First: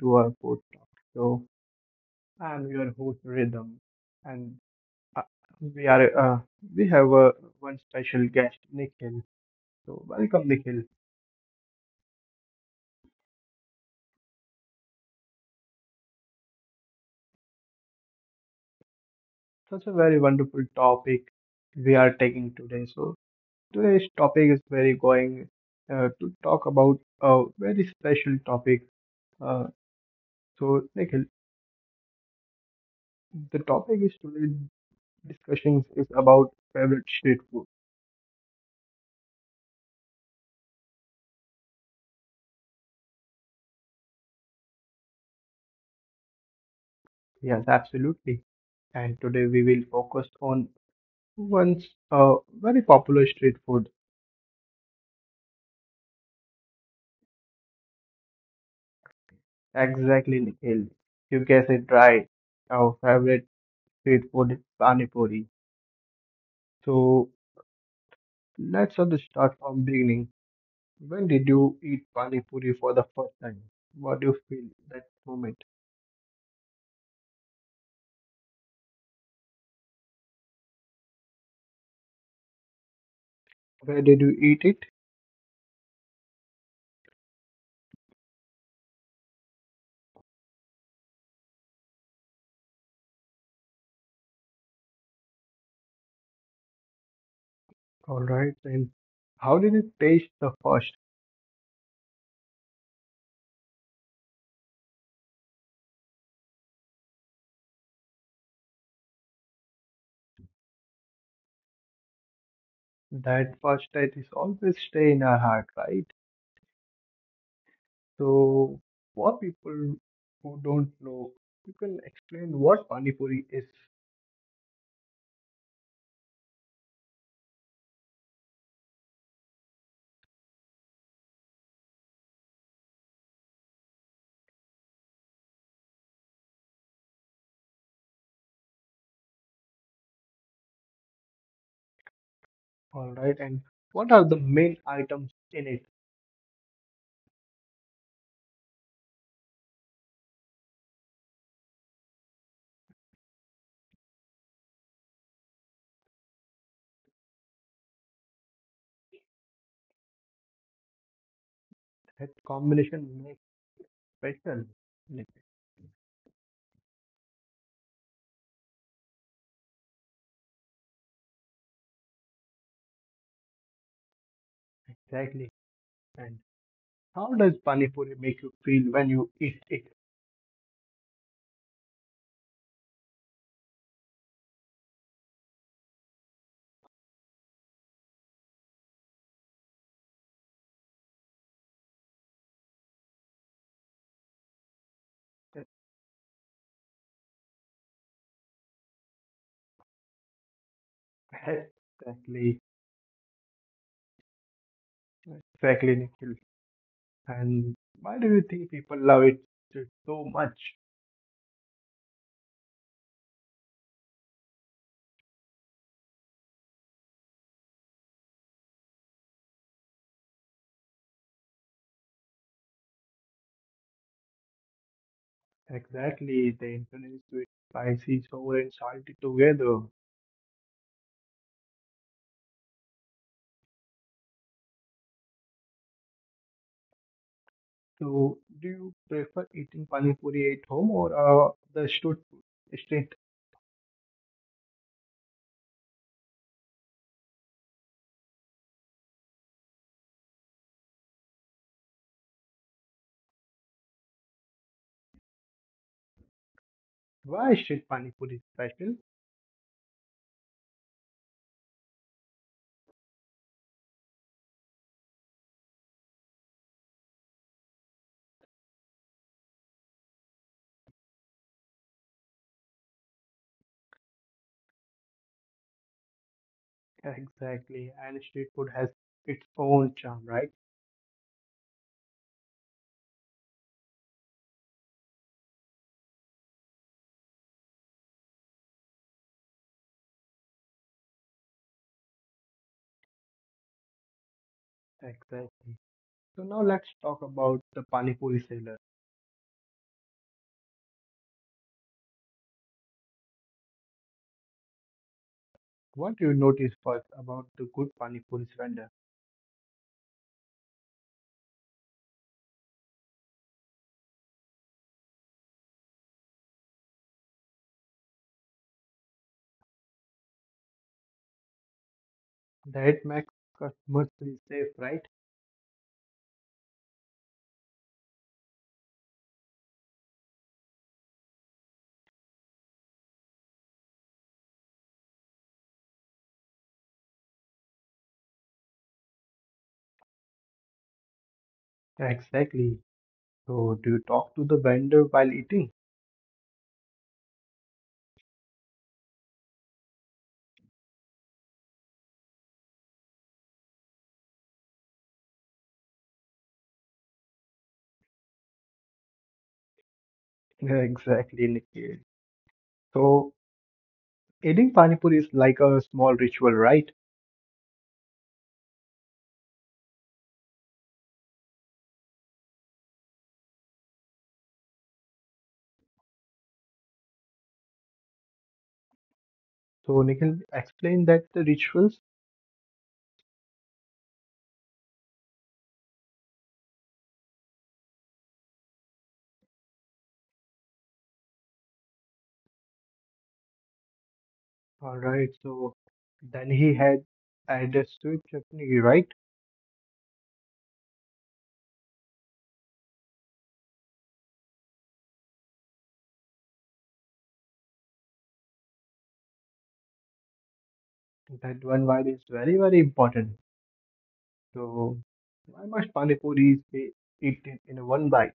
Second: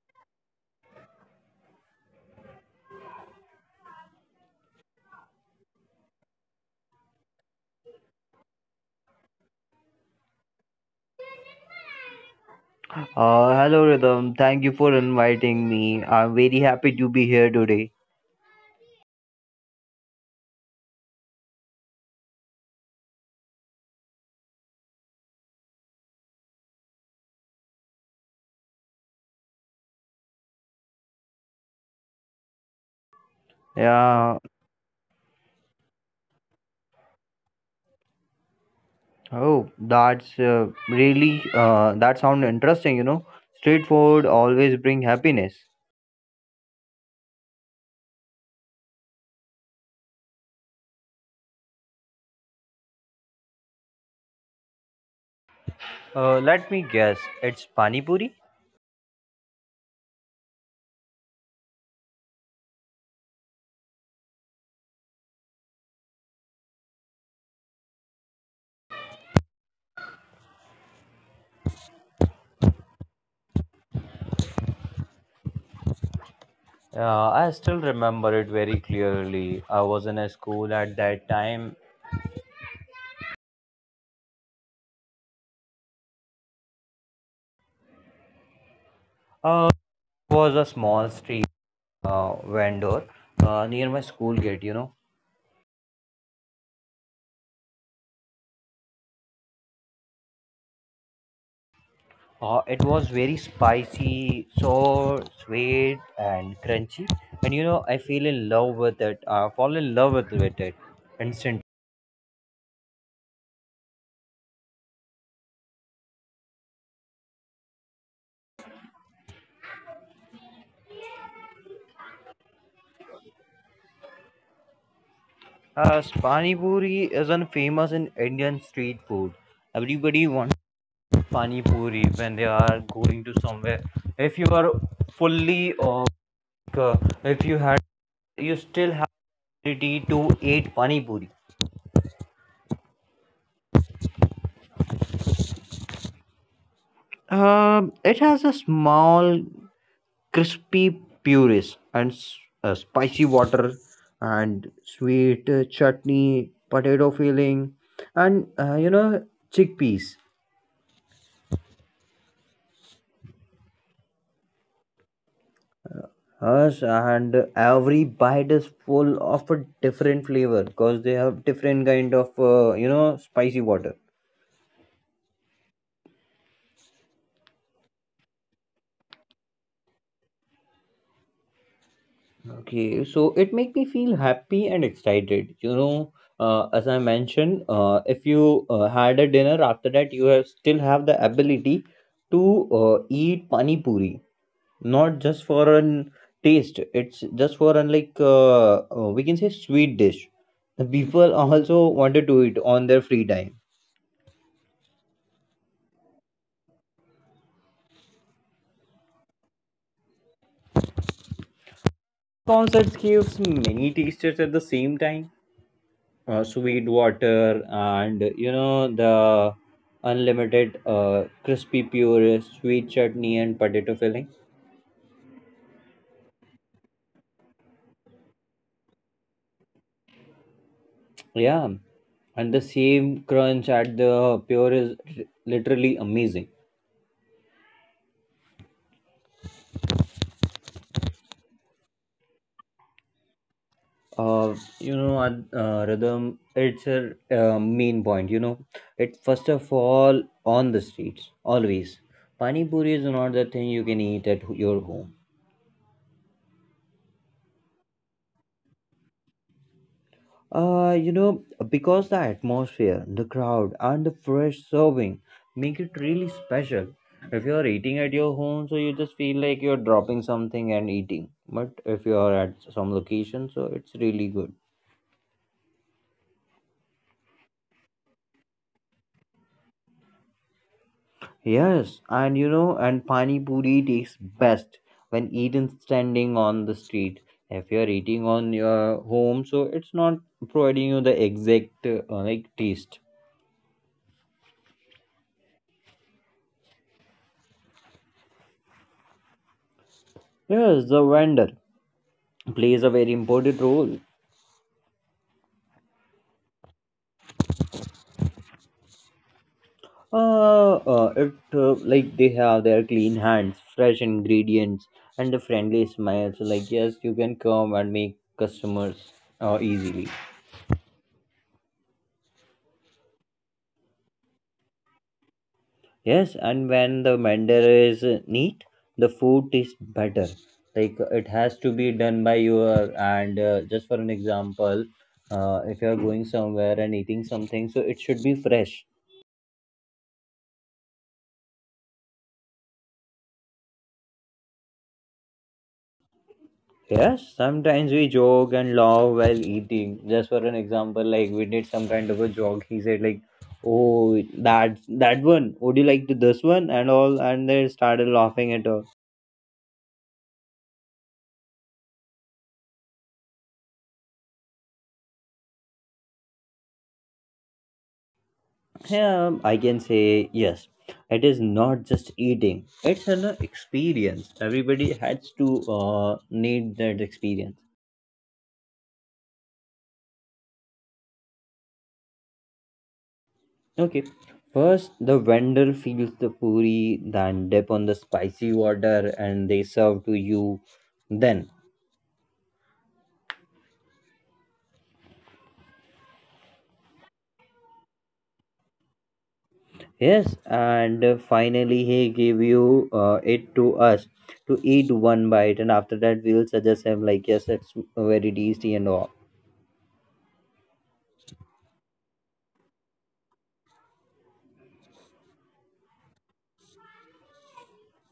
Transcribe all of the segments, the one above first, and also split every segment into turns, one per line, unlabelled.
to our podcast. So I'm your host Rhythm, and uh, we are we have one special guest Nikhil. So welcome Nikhil.
Hello, Rhythm. Thank you for inviting me. I'm very happy to be here today.
Such a very wonderful topic we are taking today. So today's topic is very going to talk about a very special topic. Uh, so Nikhil, the topic is
Yeah.
today's discussions is about favorite street food.
Oh, that's really that sounds interesting. You know, street food always bring happiness.
Yes, absolutely, and today we will focus on once a very popular street food,
Let me guess, it's Pani Puri?
exactly Nikhil. You guessed it right. Our favorite street food is Pani Puri. So let's just start from beginning. When did you eat Pani Puri for the first time? What do you feel that moment?
I still remember it very clearly. I was in a school at that time.
Where did you eat it?
Uh, was a small street vendor near my school gate, you know.
All right, then how did it taste the first?
It was very spicy, so sweet and crunchy. And you know, I feel in love with it. I fall in love with it instantly.
That first taste is always stay in our heart, right? So for people who don't know, you can explain what Pani Puri is.
Pani Puri isn't famous in Indian street food. Everybody wants Pani Puri when they are going to somewhere. If you are fully, or uh, if you had, you still have ability to eat Pani Puri.
All right, and what are the main items in it
It has a small crispy puris and spicy water and sweet chutney potato filling and chickpeas.
that combination makes special? Like,
Yes, and every bite is full of a different flavor because they have different kind of spicy water.
exactly. And how does pani puri make you feel when you eat it?
Okay, so it make me feel happy and excited. You know, as I mentioned, if you had a dinner after that, you have still have the ability to eat pani puri. Not just for an taste, it's just for an like we can say sweet dish. The people also wanted to eat
Exactly,
on their free time.
exactly, Nikhil. And why do you think people love it so much?
Concerts gives many tasters at the same time. Sweet water and you know the unlimited crispy puree, sweet chutney and potato filling.
Exactly, they introduce it spicy, sour, and salty together.
Yeah, and the same crunch at the pure is literally amazing.
So, do you prefer eating pani puri at home or the street food? Street,
Rhythm, it's a main point, you know, it first of all on the streets always pani puri is not the thing you can eat at your home.
why street pani puri is special?
uh you know because the atmosphere, the crowd and the fresh serving make it really special. If you are eating at your home, so you just feel like you're dropping something and eating, but if you are at some location, so it's really good.
Exactly, and street food has its own charm, right?
Yes, and you know, and pani puri tastes best when eaten standing on the street. If you're eating on your home, so it's not providing you the exact like taste.
Exactly. So now let's talk about the pani puri seller.
Yes, the vendor plays a very important role.
What do you notice first about the good pani puri vendor?
It like they have their clean hands, fresh ingredients, and the friendly smiles. Like yes, you can come and make customers easily.
That makes customers feel safe, right?
Yes, and when the vendor is neat, the food tastes better. Like it has to be done by your and just for an example, if you are going somewhere and eating something, so it should be fresh.
Exactly. So do you talk to the vendor while eating?
Yes, sometimes we joke and laugh while eating. Just for an example, like we did some kind of a joke. He said like, "Oh, that that one. Would you like to this one?" and all, and they started laughing at all.
Yeah, exactly, Nikhil. So eating pani puri is like a small ritual, right?
Yeah, I can say yes. It is not just eating; it's an experience. Everybody has to need that experience.
So Nikhil, explain that the rituals.
Okay, first the vendor fills the puri, then dip on the spicy water, and they serve to you. Then
All right. So then he had added sweet chutney, right?
yes, and finally he gave you it to us to eat one bite, and after that we'll suggest him like yes, it's very tasty and all.
That one vibe is very, very important. So, why must Panipuri be eaten in one bite?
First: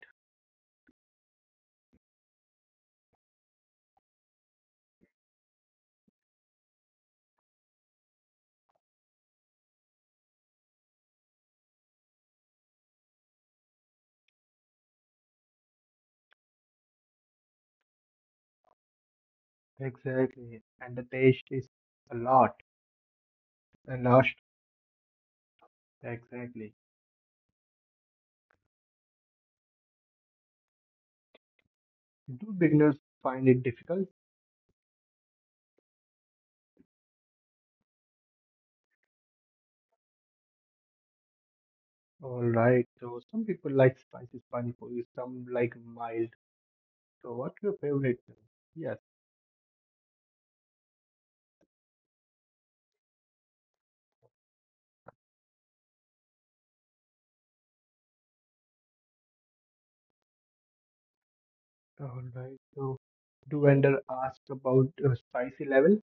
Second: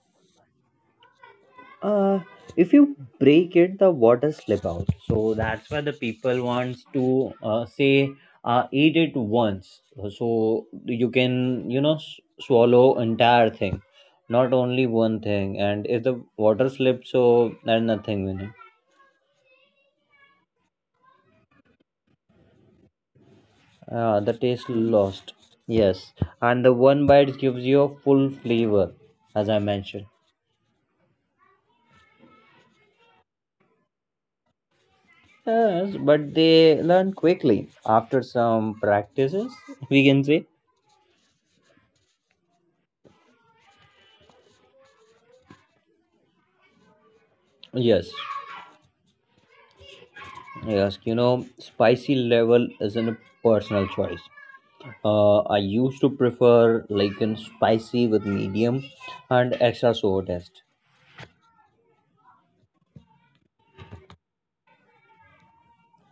uh if you break it the water slip out, so that's why the people wants to say eat it once, so you can you know swallow entire thing, not only one thing, and if the water slips, so there's nothing in it.
Exactly. And the taste is a lot. A lot.
The taste lost. Yes, and
Exactly.
the one bite gives you a full flavor, as I mentioned.
Do beginners find it difficult?
Yes, but they learn quickly after some practices, we can say.
Alright. So, some people like spicy Panipuri, some like mild. So, what's your
Yes.
favorite then? Yes.
Yes, you know, spicy level isn't a personal choice. I used to prefer like in spicy with medium and extra sour taste.
Alright. So, do vendor ask about spicy level?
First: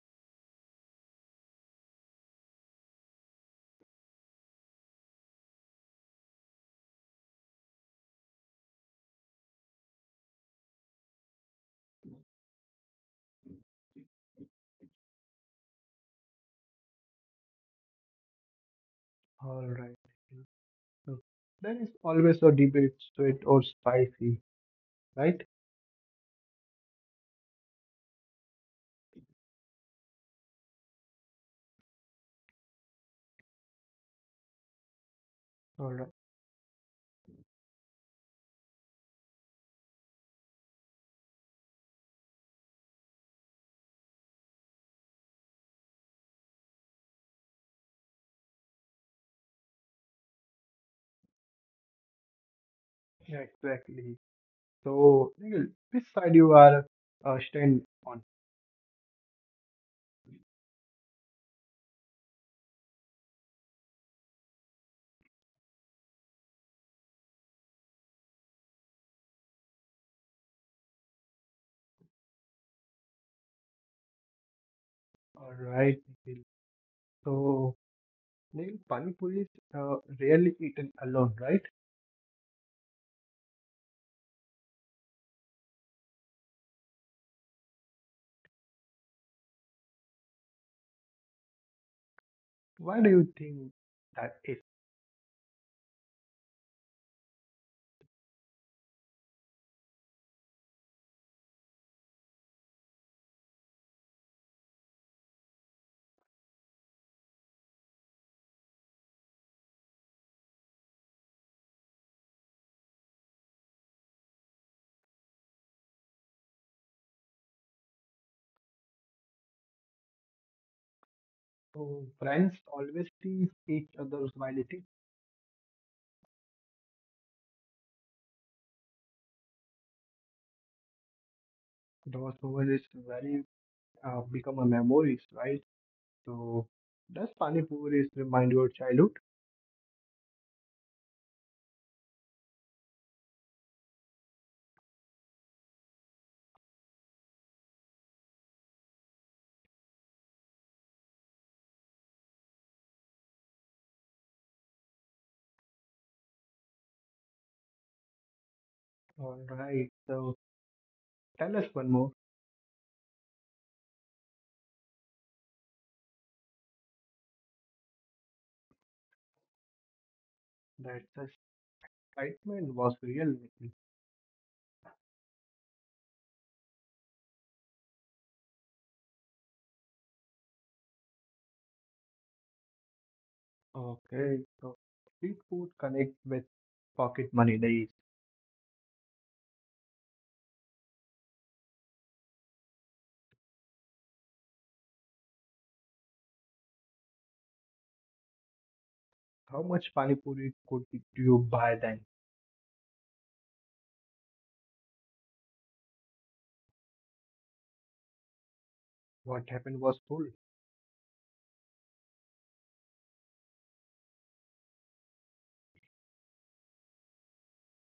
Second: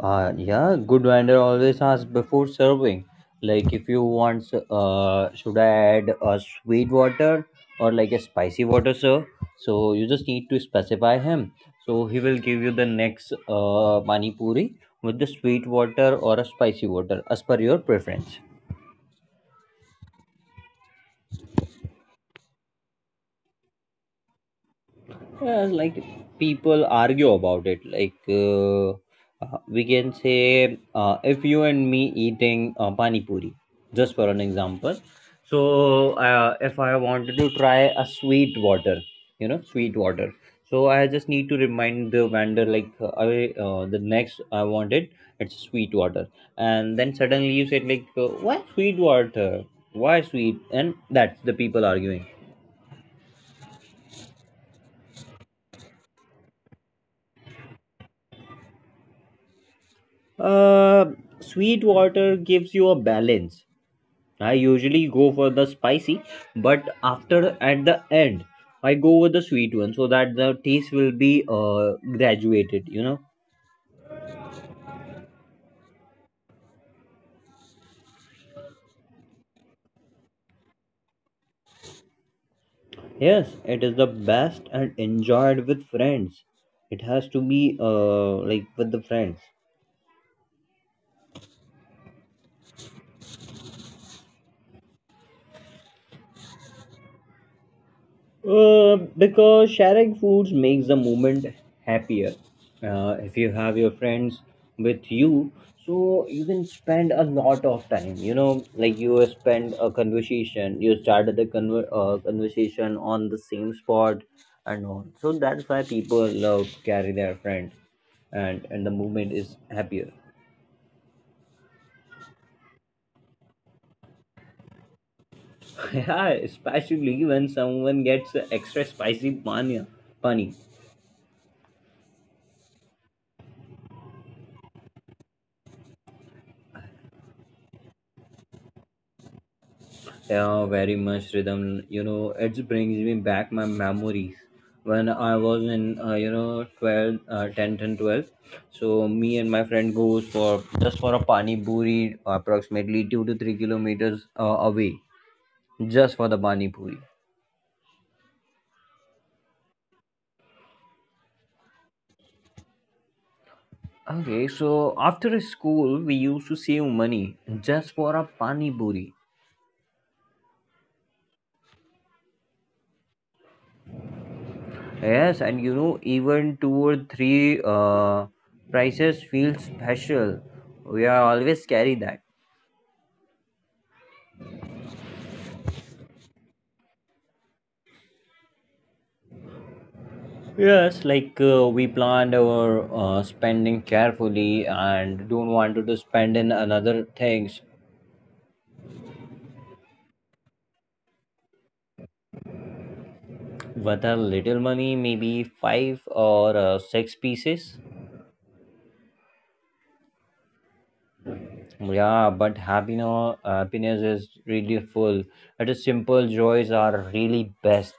Yeah, good vendor always asks before serving. Like if you want, should I add a sweet water or like a spicy water, sir? So you just need to specify him. So he will give you the next mani puri with the sweet water or a spicy water as per your preference.
Alright. So there is always a debate, sweet or spicy, right?
Yeah, like people argue about it. Like, if you and me eating pani puri, just for an example.
All right.
So if I wanted to try a sweet water, you know, sweet water. So I just need to remind the vendor like I the next I wanted it's sweet water, and then suddenly you said like why sweet water, why sweet, and that's the people arguing.
Yeah, exactly. So, Nikhil, which side you are stand on?
Uh, Sweet water gives you a balance. I usually go for the spicy, but after at the end, I go with the sweet one so that the taste will be graduated, you know.
All right, Nikhil. So, Nikhil, Pani Puri is rarely eaten alone, right?
Yes, it is the best and enjoyed with friends. It has to be like with the friends.
Why do you think that is?
Because sharing foods makes the moment happier. If you have your friends with you, so you can spend a lot of time. You know, like you spend a conversation, you started the conversation on the same spot and all. So that's why people love carry their friend, and the movement is happier.
So, friends always tease each other while eating.
Yeah, especially when someone gets a extra spicy panya, pani.
Those moments very become a memories, right? So, does Pani Puri is remind your childhood?
Yeah, very much Rhythm. You know, it brings me back my memories when I was in, 12, 10th and 12th. So me and my friend goes for just for a pani puri, approximately 2 to 3 kilometers away, just for the pani puri.
All right. So, tell us one more
Okay, so after school, we used to save money just for a pani puri.
that the excitement was real, Nikhil.
Yes, and you know, even two or three prices feel special. We are always carry that.
Okay, so street food connects with pocket money days.
Yes, like we planned our spending carefully and don't want to spend in another things.
How much pani puri could you buy then?
With a little money, maybe five or six pieces.
What happened was full.
Yeah, but happiness is really full. It is simple joys are really best.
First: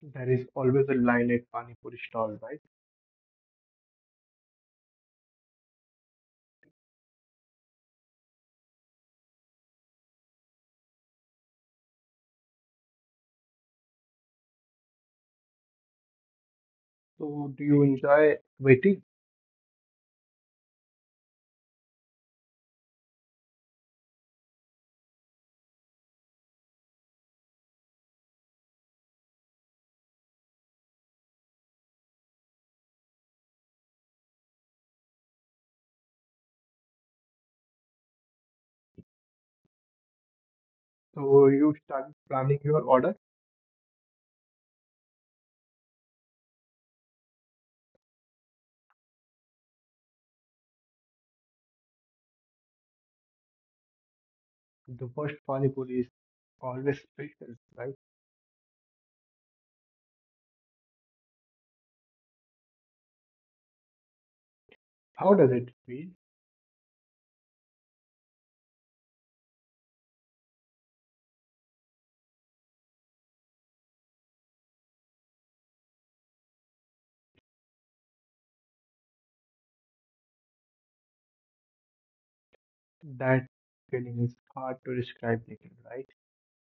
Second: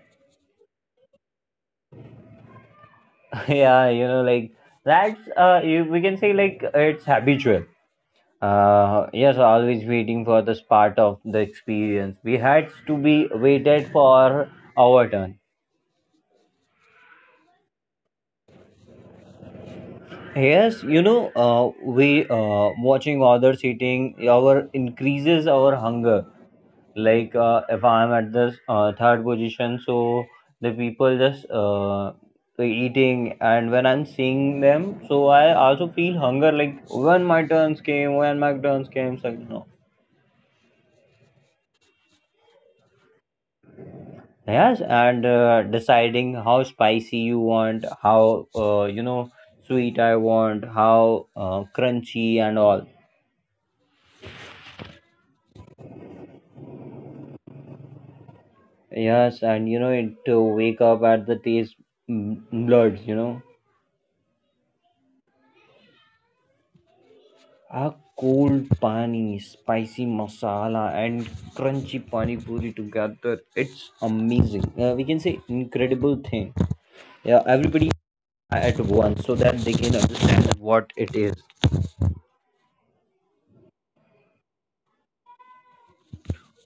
There is always a line at pani puri stall, right?
Yeah, you know, like that's we can say like it's habitual. Yes, always waiting for this part of the experience. We had to be waited for our turn.
So do you enjoy waiting?
Yes, you know, we watching others eating, our increases our hunger. Like if I'm at this third position, so the people just eating, and when I'm seeing them, so I also feel hunger. Like when my turns came, so no.
So you start planning your order.
Yes, and deciding how spicy you want, how sweet I want, how crunchy and all.
The first pani puri is always special, right?
Yes, and you know it wake up at the taste mm, buds. You know,
How does it feel?
a cold pani, spicy masala, and crunchy pani puri together. It's amazing. We can say incredible thing. Yeah, everybody at once so that they can understand what it is.
That feeling is hard to describe, Nikhil, right?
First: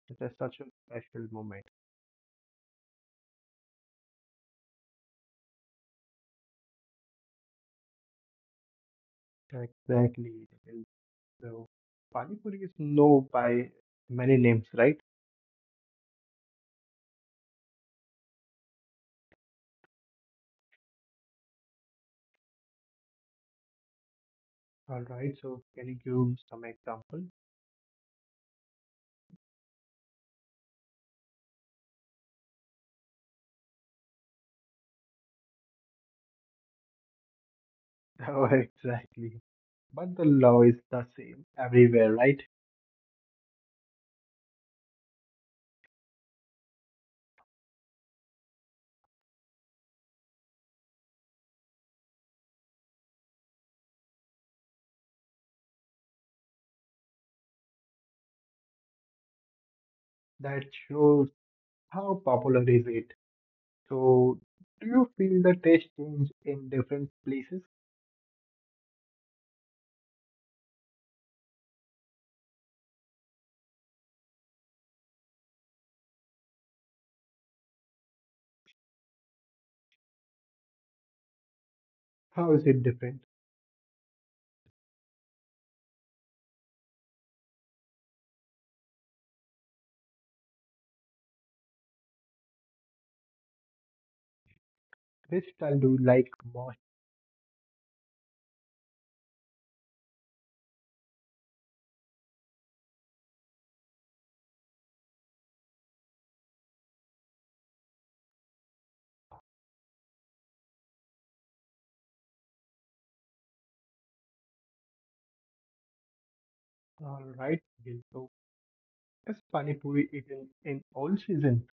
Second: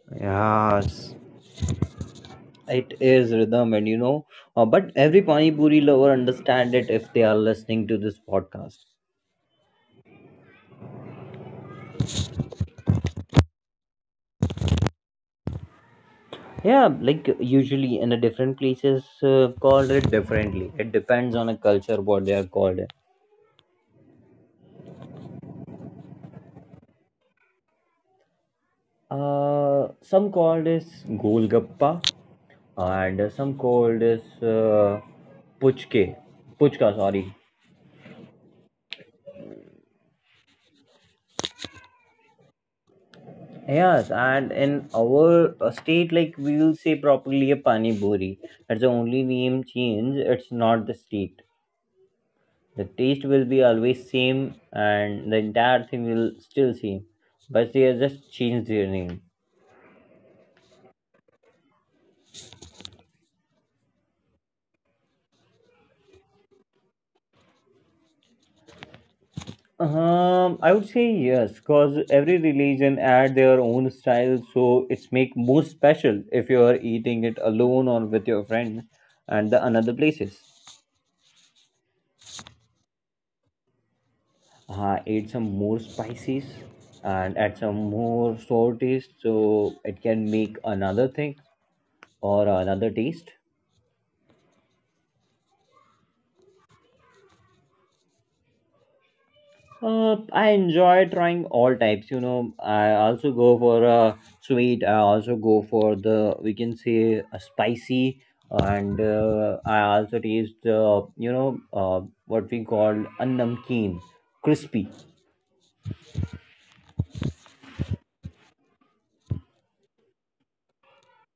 It is such a
Yes.
special moment.
It is Rhythm, and you know, but every Pani Puri lover understand it if they are listening to this podcast.
Exactly. So Pani Puri is known by many names, right?
Yeah, like usually in a different places called it differently. It depends on a culture what they are called.
All right. So can you give some example?
Some called is golgappa, and some called is puchke, puchka. Sorry.
Oh, exactly. But the law is the same everywhere, right?
Yes, and in our state, like we will say properly a pani puri. That's the only name change. It's not the state. The taste will be always same and the entire thing will still same, but they have just changed their name.
That shows how popular is it. So do you feel the taste change in different places?
I would say yes because every religion add their own style, so it's make more special if you are eating it alone or with your friends and the another places.
How is it different?
Add some more spices and add some more sour taste, so it can make another thing or another taste.
Which style do you like most?
I enjoy trying all types. You know, I also go for a sweet. I also go for the we can say a spicy, and I also taste what we call a namkeen, crispy.
All right. Gil. So is Pani Puri eaten in all season?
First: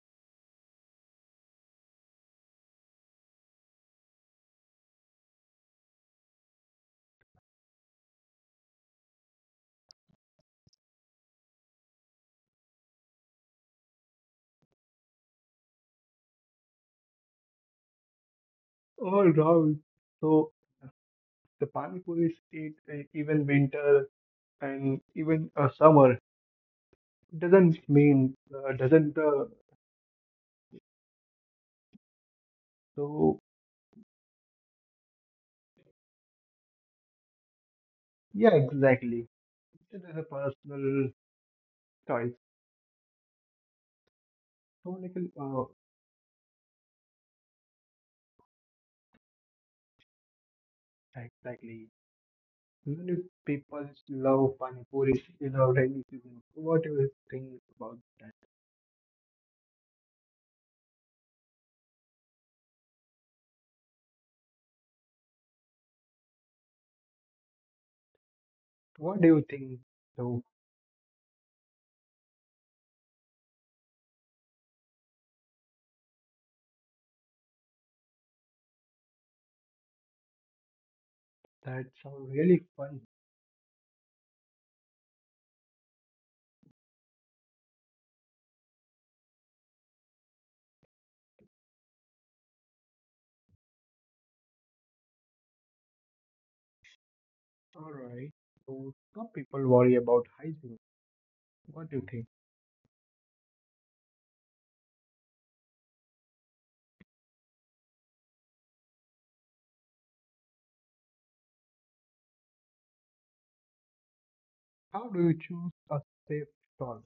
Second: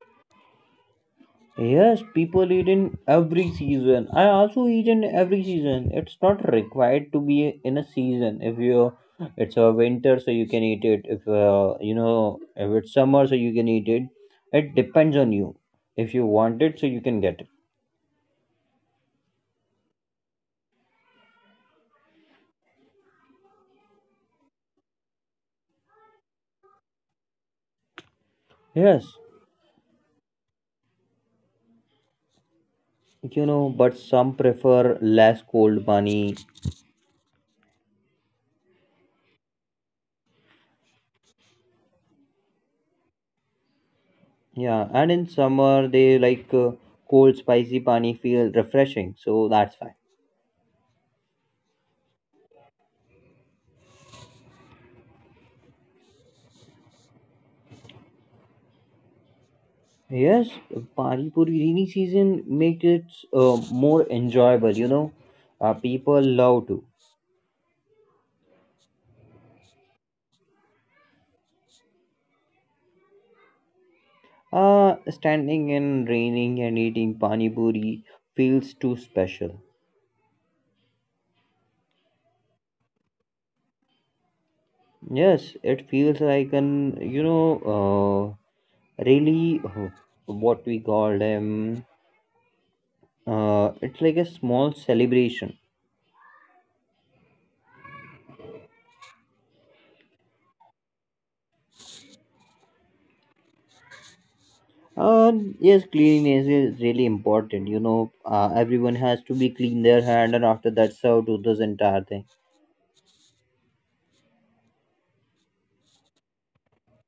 Yes, people eat in every season. I also eat in every season. It's not required to be in a season. If you, it's a winter, so you can eat it. If if it's summer, so you can eat it. It depends on you. If you want it, so you can get it.
All right. So the Pani Puri is eat, even winter and even a summer doesn't mean
Yes,
doesn't
you know,
so
but some prefer less cold pani.
yeah exactly, it is a personal choice.
Yeah,
So
and
like,
in
uh,
summer they like cold spicy pani feel refreshing. So that's fine.
exactly, even if people love pani puri in a rainy season, what do you think about that?
Yes, Pani Puri rainy season makes it more enjoyable, you know. People love to.
What do you think? So
Standing in raining and eating Pani Puri feels too special.
that's a really fun.
Yes, it feels like an, you know, really what we call them. It's like a small celebration.
All right, so some people worry about hygiene. What do you think?
Uh, yes, cleanliness is really important. You know, everyone has to be clean their hand, and after that, serve to this entire thing.
How do you choose a safe stall?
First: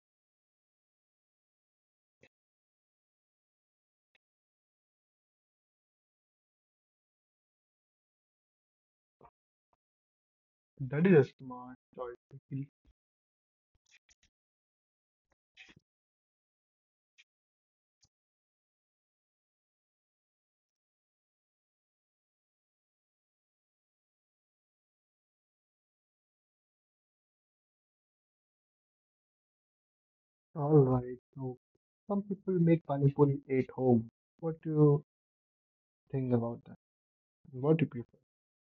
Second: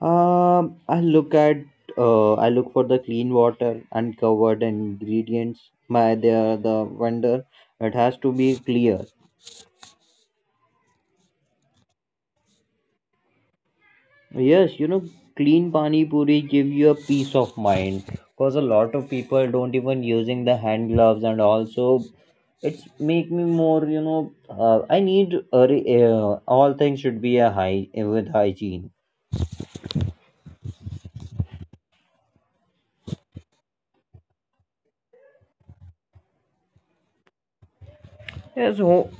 I look at I look for the clean water and covered ingredients. My they are the vendor. It has to be clear.
That is a smart choice.
Yes, you know, clean pani puri give you a peace of mind because a lot of people don't even using the hand gloves and also it's make me more I need a, re- all things should be a high with hygiene.
Alright, so some people make pani puri at home. What do you think about that? What do you prefer?
Yes,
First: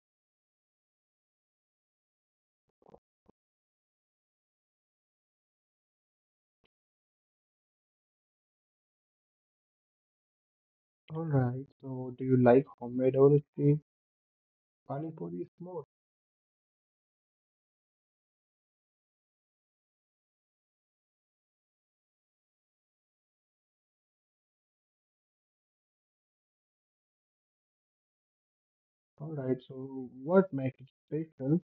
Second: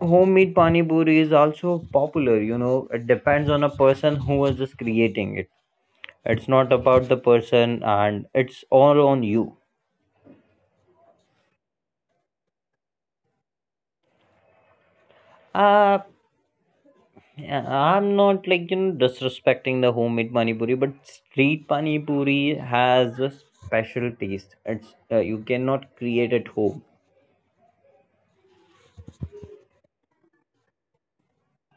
homemade pani puri is also popular. You know, it depends on a person who is just creating it. It's not about the person, and it's all on you.
Alright, so do you like homemade or street? Pani puri is more.
Uh, yeah, I'm not like disrespecting the homemade pani puri, but street pani puri has a special taste. It's you cannot create at home.
Alright, so what makes it special?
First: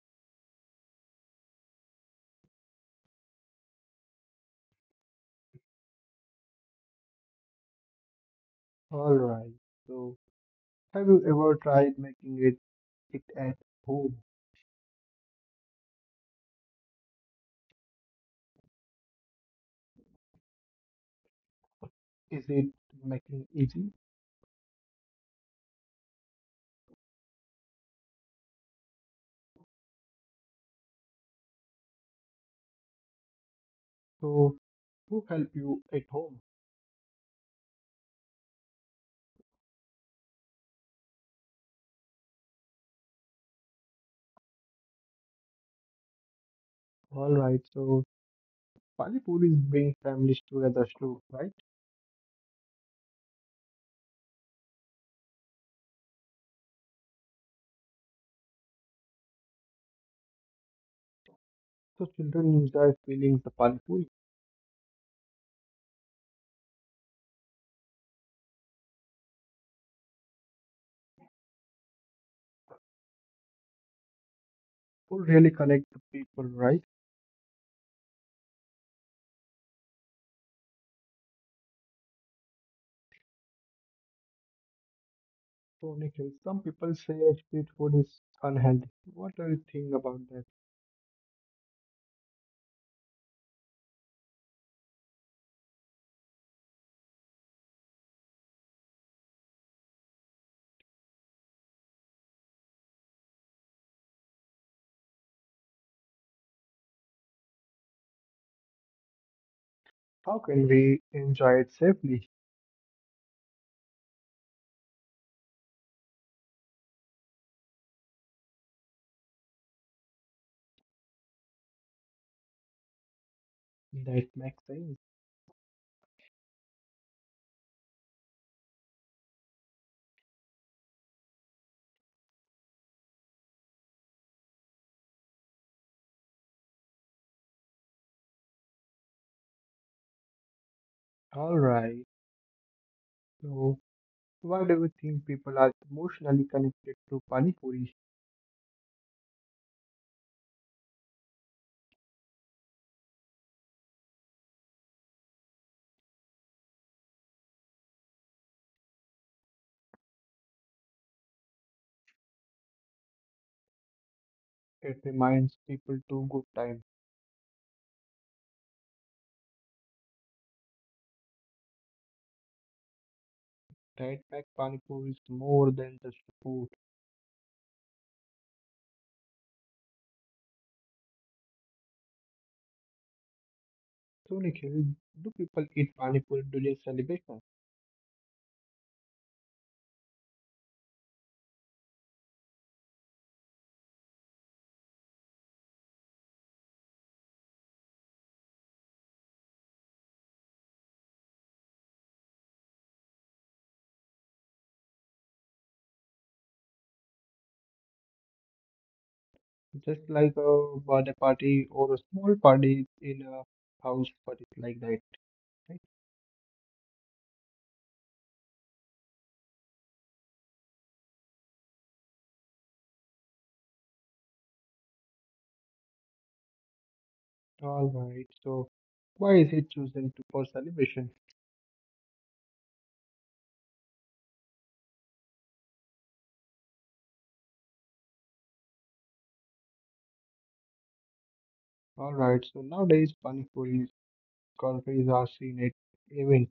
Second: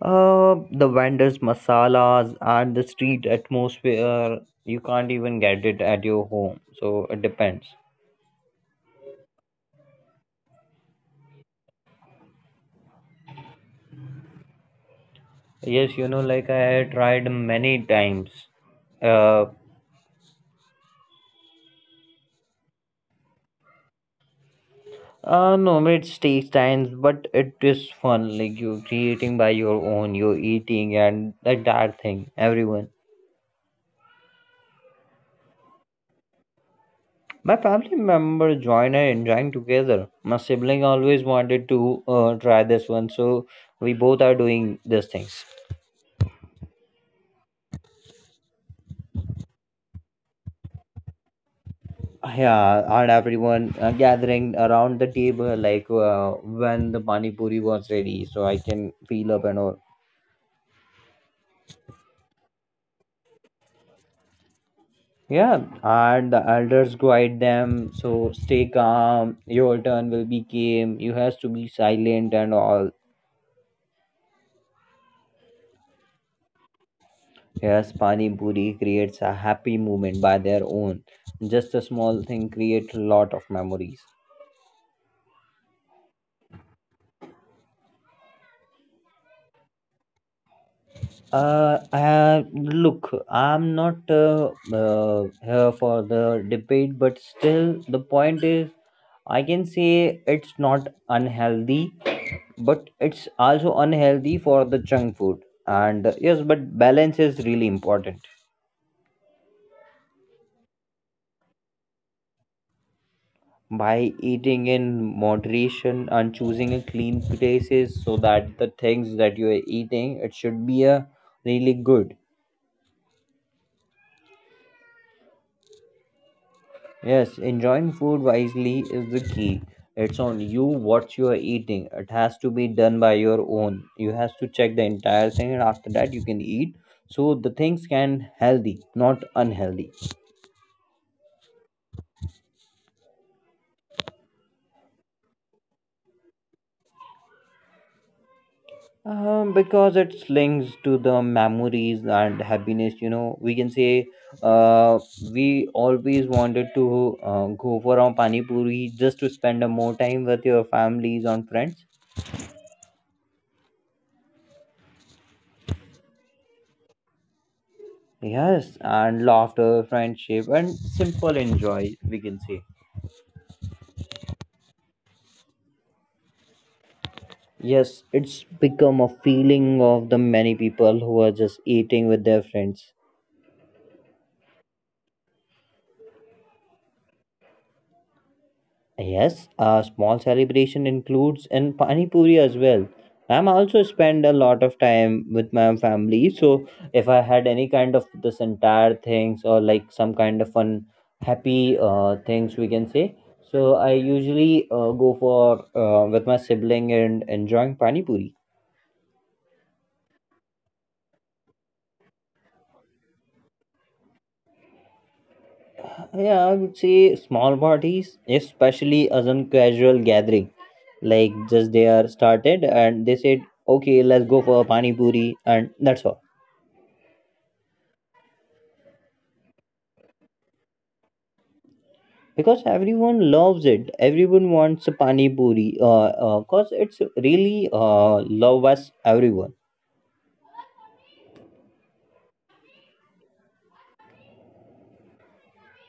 The vendors' masalas and the street atmosphere, you can't even get it at your home. So it depends.
Alright, so have you ever tried making it at home?
Yes, you know, like I had tried many times. Uh,
Is it making easy?
uh, no, it takes time, but it is fun. Like you creating by your own, you eating and like that thing. Everyone.
So who help you at home?
My family member joined and enjoying together. My sibling always wanted to try this one, so we both are doing these things.
Alright, so pani puris bring families together too, right?
Yeah, and everyone gathering around the table, like when the pani puri was ready, so I can feel up and all.
So children enjoy feeling the pani puri.
Yeah, and the elders guide them. So stay calm. Your turn will be game. You has to be silent and all.
Food really connect the people, right?
Yes, Pani Puri creates a happy moment by their own. Just a small thing creates a lot of memories.
So, Nikhil, some people say street food is unhealthy. What do you think about that?
Uh, look, I'm not here for the debate, but still, the point is, I can say it's not unhealthy, but it's also unhealthy for the junk food, and yes, but balance is really important.
How can we enjoy it safely?
By eating in moderation and choosing a clean places so that the things that you are eating it should be a really good.
That makes sense.
Yes, enjoying food wisely is the key. It's on you what you are eating, it has to be done by your own, you has to check the entire thing and after that you can eat, so the things can healthy not unhealthy.
All right. So, why do you think people are emotionally connected to Pani Puri?
Because it's links to the memories and happiness, you know, we can say uh, we always wanted to go for a pani puri just to spend a more time with your families and friends.
It reminds people to good times.
Yes, and laughter, friendship, and simple enjoy, we can say.
That makes Pani Puri is more than just food.
Yes, it's become a feeling of the many people who are just eating with their friends.
So, Nikhil, do people eat Pani Puri during celebration?
Yes, a small celebration includes in pani puri as well. I'm also spend a lot of time with my family, so if I had any kind of this entire things or like some kind of fun, happy things we can say. So I usually go for with my sibling and enjoying pani puri.
Just like a birthday party or a small party in a house, party like that. Right.
Yeah, I would say small parties, especially as a casual gathering, like just they are started and they said okay let's go for a pani puri and that's all.
All right. So, why is it chosen to for celebration?
Because everyone loves it, everyone wants a pani puri, cause it's really love us everyone.
All right. So nowadays, panipuris, curries are seen at event.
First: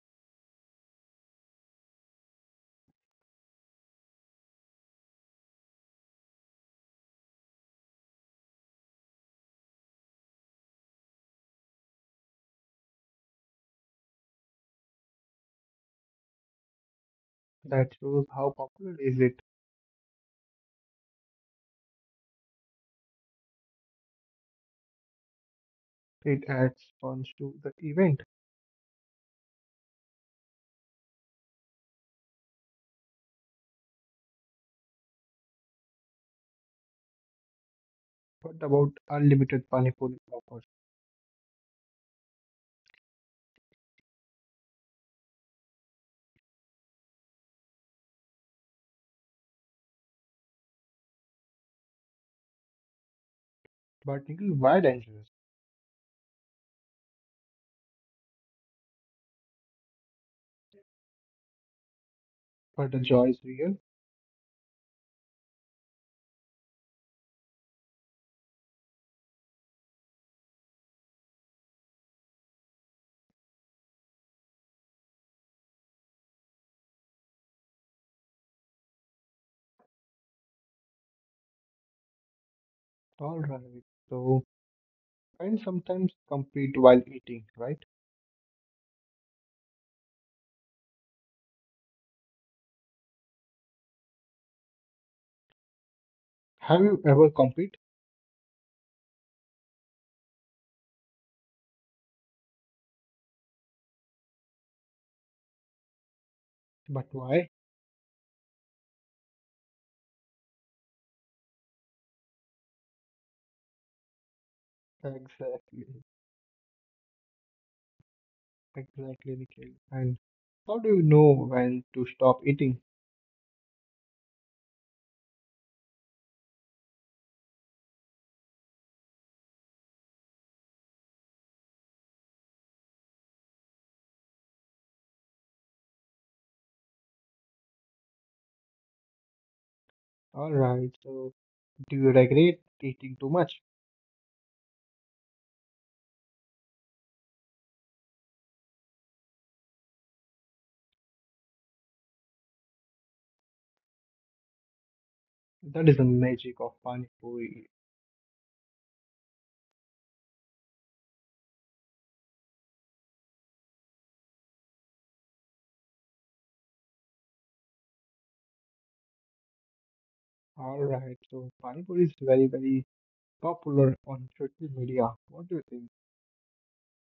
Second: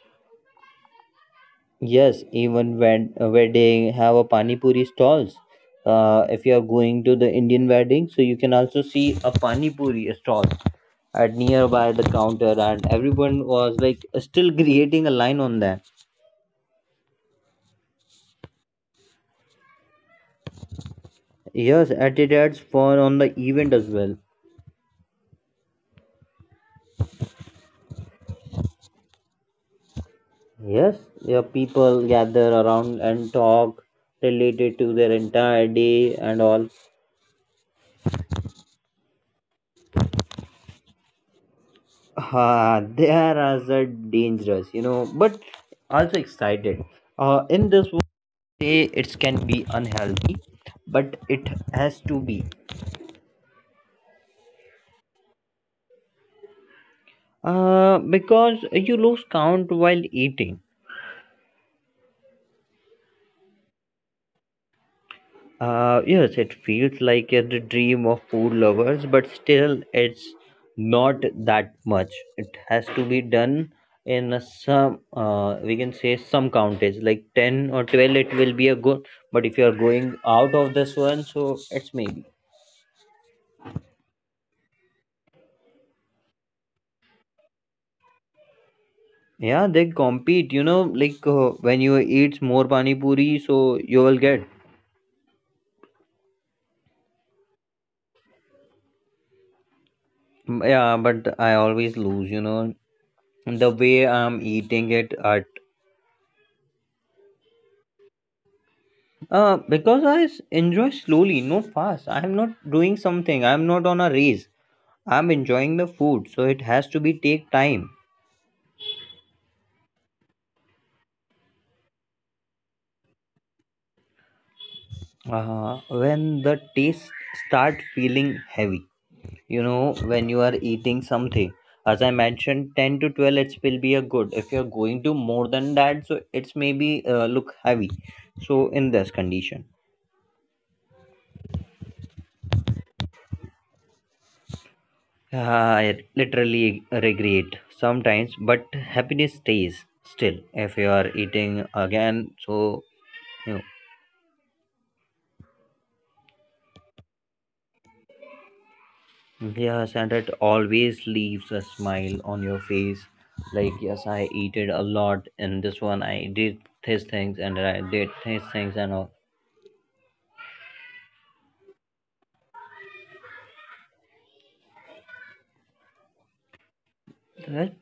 Yes, even when where they have a pani puri stalls, if you are going to the Indian wedding, so you can also see a pani puri stall at nearby the counter and everyone was like still creating a line on that.
That shows how popular is it.
Yes, at it adds for on the event as well.
It adds funds to the event.
Yes, your people gather around and talk related to their entire day and all.
What about unlimited panipuri offers?
Ah, they are also dangerous, you know, but also excited. In this way, it can be unhealthy, but it has to be.
But Nikhil, why dangerous?
Because you lose count while eating.
But the joy is real.
Yes, it feels like a d- dream of food lovers, but still, it's not that much. It has to be done in a some, we can say some countage, like 10 or 12, it will be a good. But if you are going out of this one, so it's maybe.
All right. So, and sometimes compete while eating, right?
Yeah, they compete, you know, like when you eat more pani puri, so you will get.
Have you ever compete?
Mm, yeah, but I always lose, you know. The way I'm eating it at
But why?
Because I s- enjoy slowly, no fast. I am not doing something. I am not on a race. I am enjoying the food,
Exactly.
so it has to be take time.
Exactly, Nikhil. And how do you know when to stop eating?
When the taste start feeling heavy, you know, when you are eating something, as I mentioned, 10 to 12, it will be a good. If you are going to more than that, so it's maybe look heavy. So in this condition.
All right, so do you regret eating too much?
I literally regret sometimes, but happiness stays still if you are eating again. So, you know,
That is the magic of Pani Puri.
yes, and it always leaves a smile on your face. Like, yes, I eated a lot, and this one I did these things, and I did these things, and all
All right, so Pani Puri is very, very popular on social media. What do you think?
that.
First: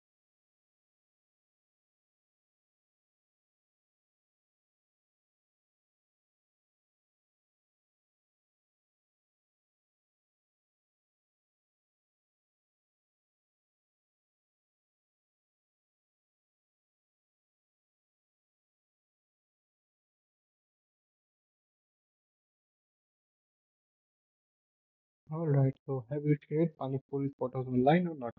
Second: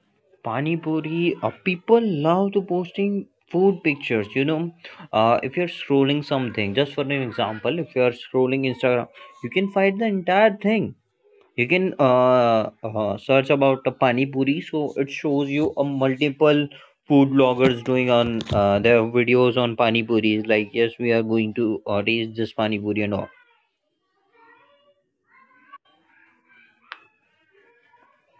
Pani Puri, people love to posting food pictures. You know, if you're scrolling something, just for an example, if you are scrolling Instagram, you can find the entire thing. You can search about the pani puri, so it shows you a multiple food bloggers doing on their videos on pani puris. Like, yes, we are going to taste this pani puri and all.
All right, so have you shared Pani Puri photos online or not?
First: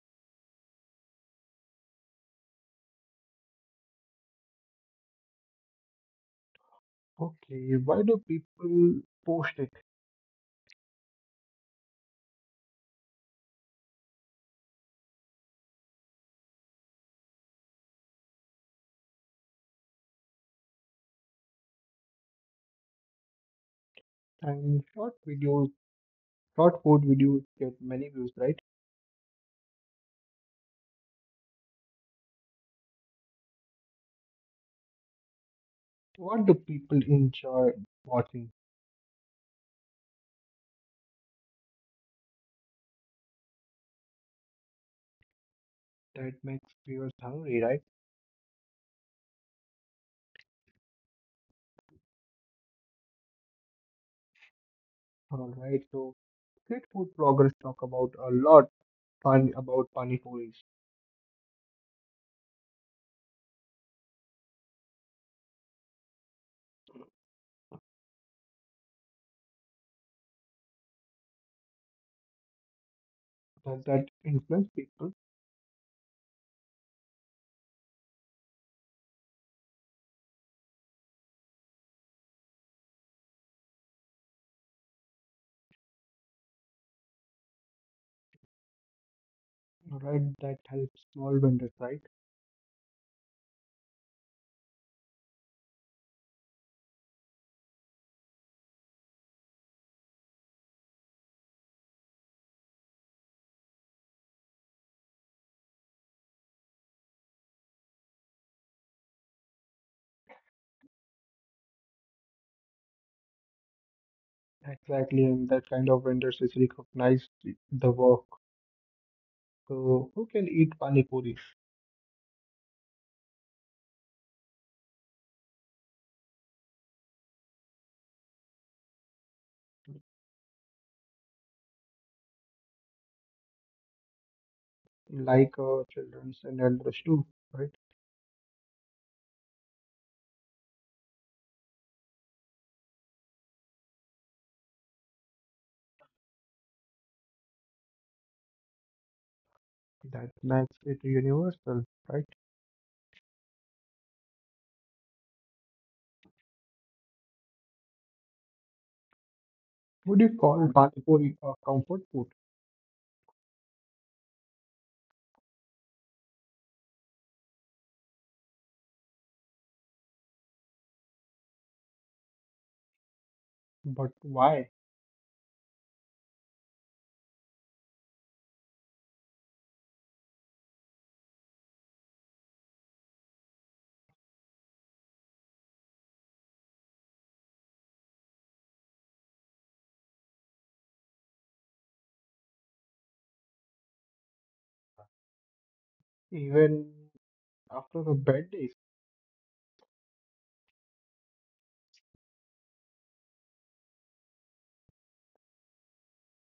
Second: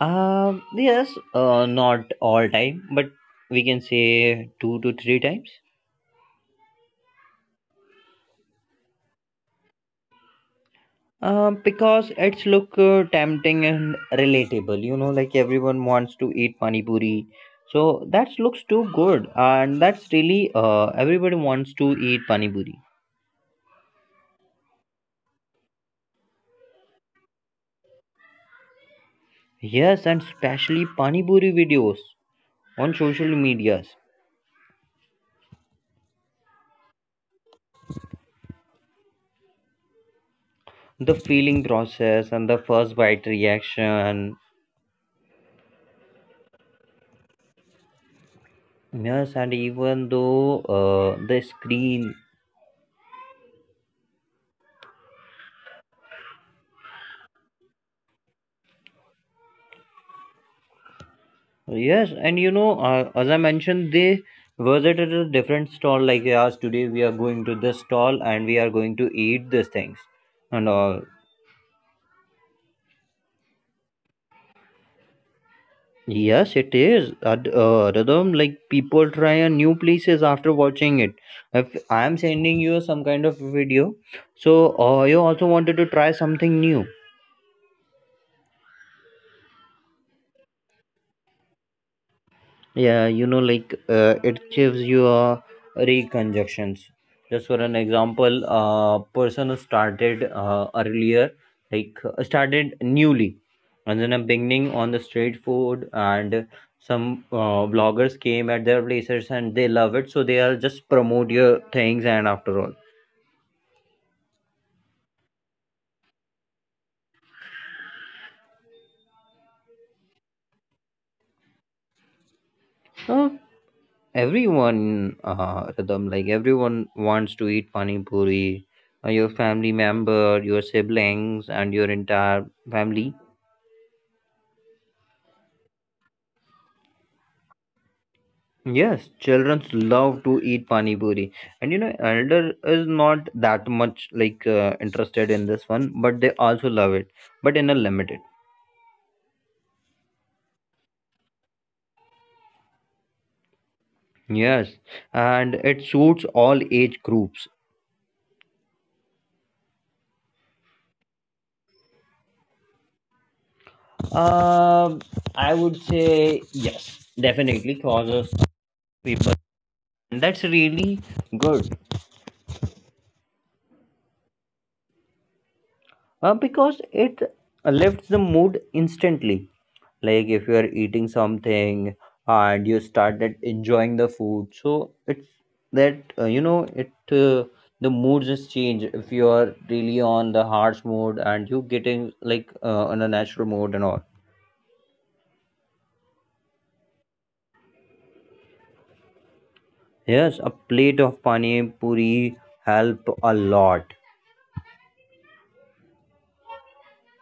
Yes, not all time, but we can say 2 to 3 times.
Okay, why do people post it?
Because it's look tempting and relatable. You know, like everyone wants to eat pani puri. So that looks too good, and that's really everybody wants to eat pani puri.
And short videos, short food videos get many views, right?
Yes, and especially Pani Puri videos on social medias.
What do people enjoy watching?
The feeling process and the first bite reaction.
That makes viewers hungry, right?
Yes, and even though the screen.
All right, so great food bloggers talk about a lot about pani puris.
Yes, and you know, as I mentioned, they visited a different stall. Like, yes, today we are going to this stall and we are going to eat these things and all.
Does that influence people?
Yes, it is. Ad- rhythm, like people try a new places after watching it. If I am sending you some kind of video, so you also wanted to try something new.
All right, that helps small vendors, right?
Yeah, you know, like it gives you a reconjunctions. Just for an example, a person who started earlier, like started newly, and then a beginning on the street food, and some vloggers came at their places and they love it, so they are just promote your things and after all.
Exactly, and that kind of vendors is recognized the work. So who can eat pani puris?
Uh, Everyone, Rhythm, like everyone wants to eat pani puri. Your family member, your siblings, and your entire family.
Like childrens and elders too, right?
Yes, children love to eat pani puri, and you know, elder is not that much like interested in this one, but they also love it, but in a limited.
That makes it universal, right?
Yes, and it suits all age groups.
Would you call pani puri a comfort food?
Um, I would say yes, definitely causes people. That's really good.
But why?
Because it lifts the mood instantly. Like if you are eating something and you started enjoying the food, so it's that you know it the mood just change. If you are really on the harsh mode and you getting like on a natural mode and all.
Even after a bad day?
Yes, a plate of pani puri help a lot.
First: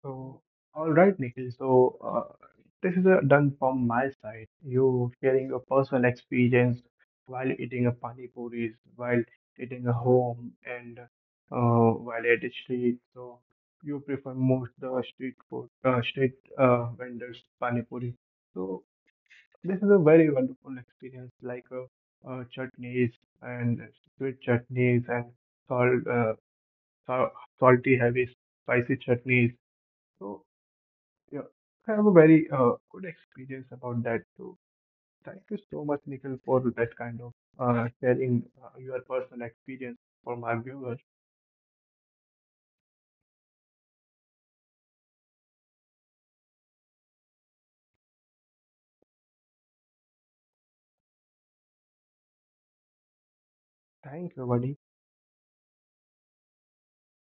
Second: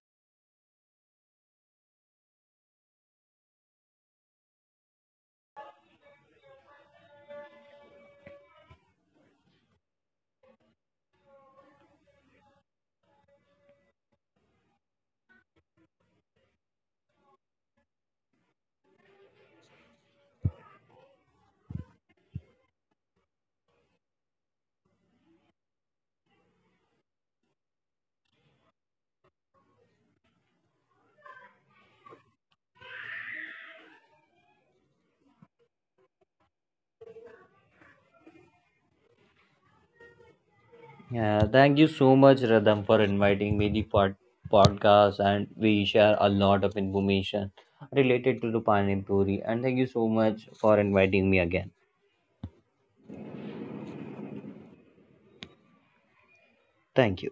So, all right, Nikhil. So, this is done from my side. You sharing your personal experience while eating a pani puris, while eating a home, and while at the street. So, you prefer most the street food, street vendors pani puri. So, this is a very wonderful experience, like chutneys and sweet chutneys and salt, uh, sal- salty, heavy, spicy chutneys. So yeah, I have a very good experience about that too. Thank you so much, Nikhil, for that kind of sharing your personal experience for my viewers.
Yeah, thank you so much, Radham, for inviting me the podcast, and we share a lot of information related to the Panipuri. And thank you so much for inviting me again.
Thank you, buddy.
Thank you.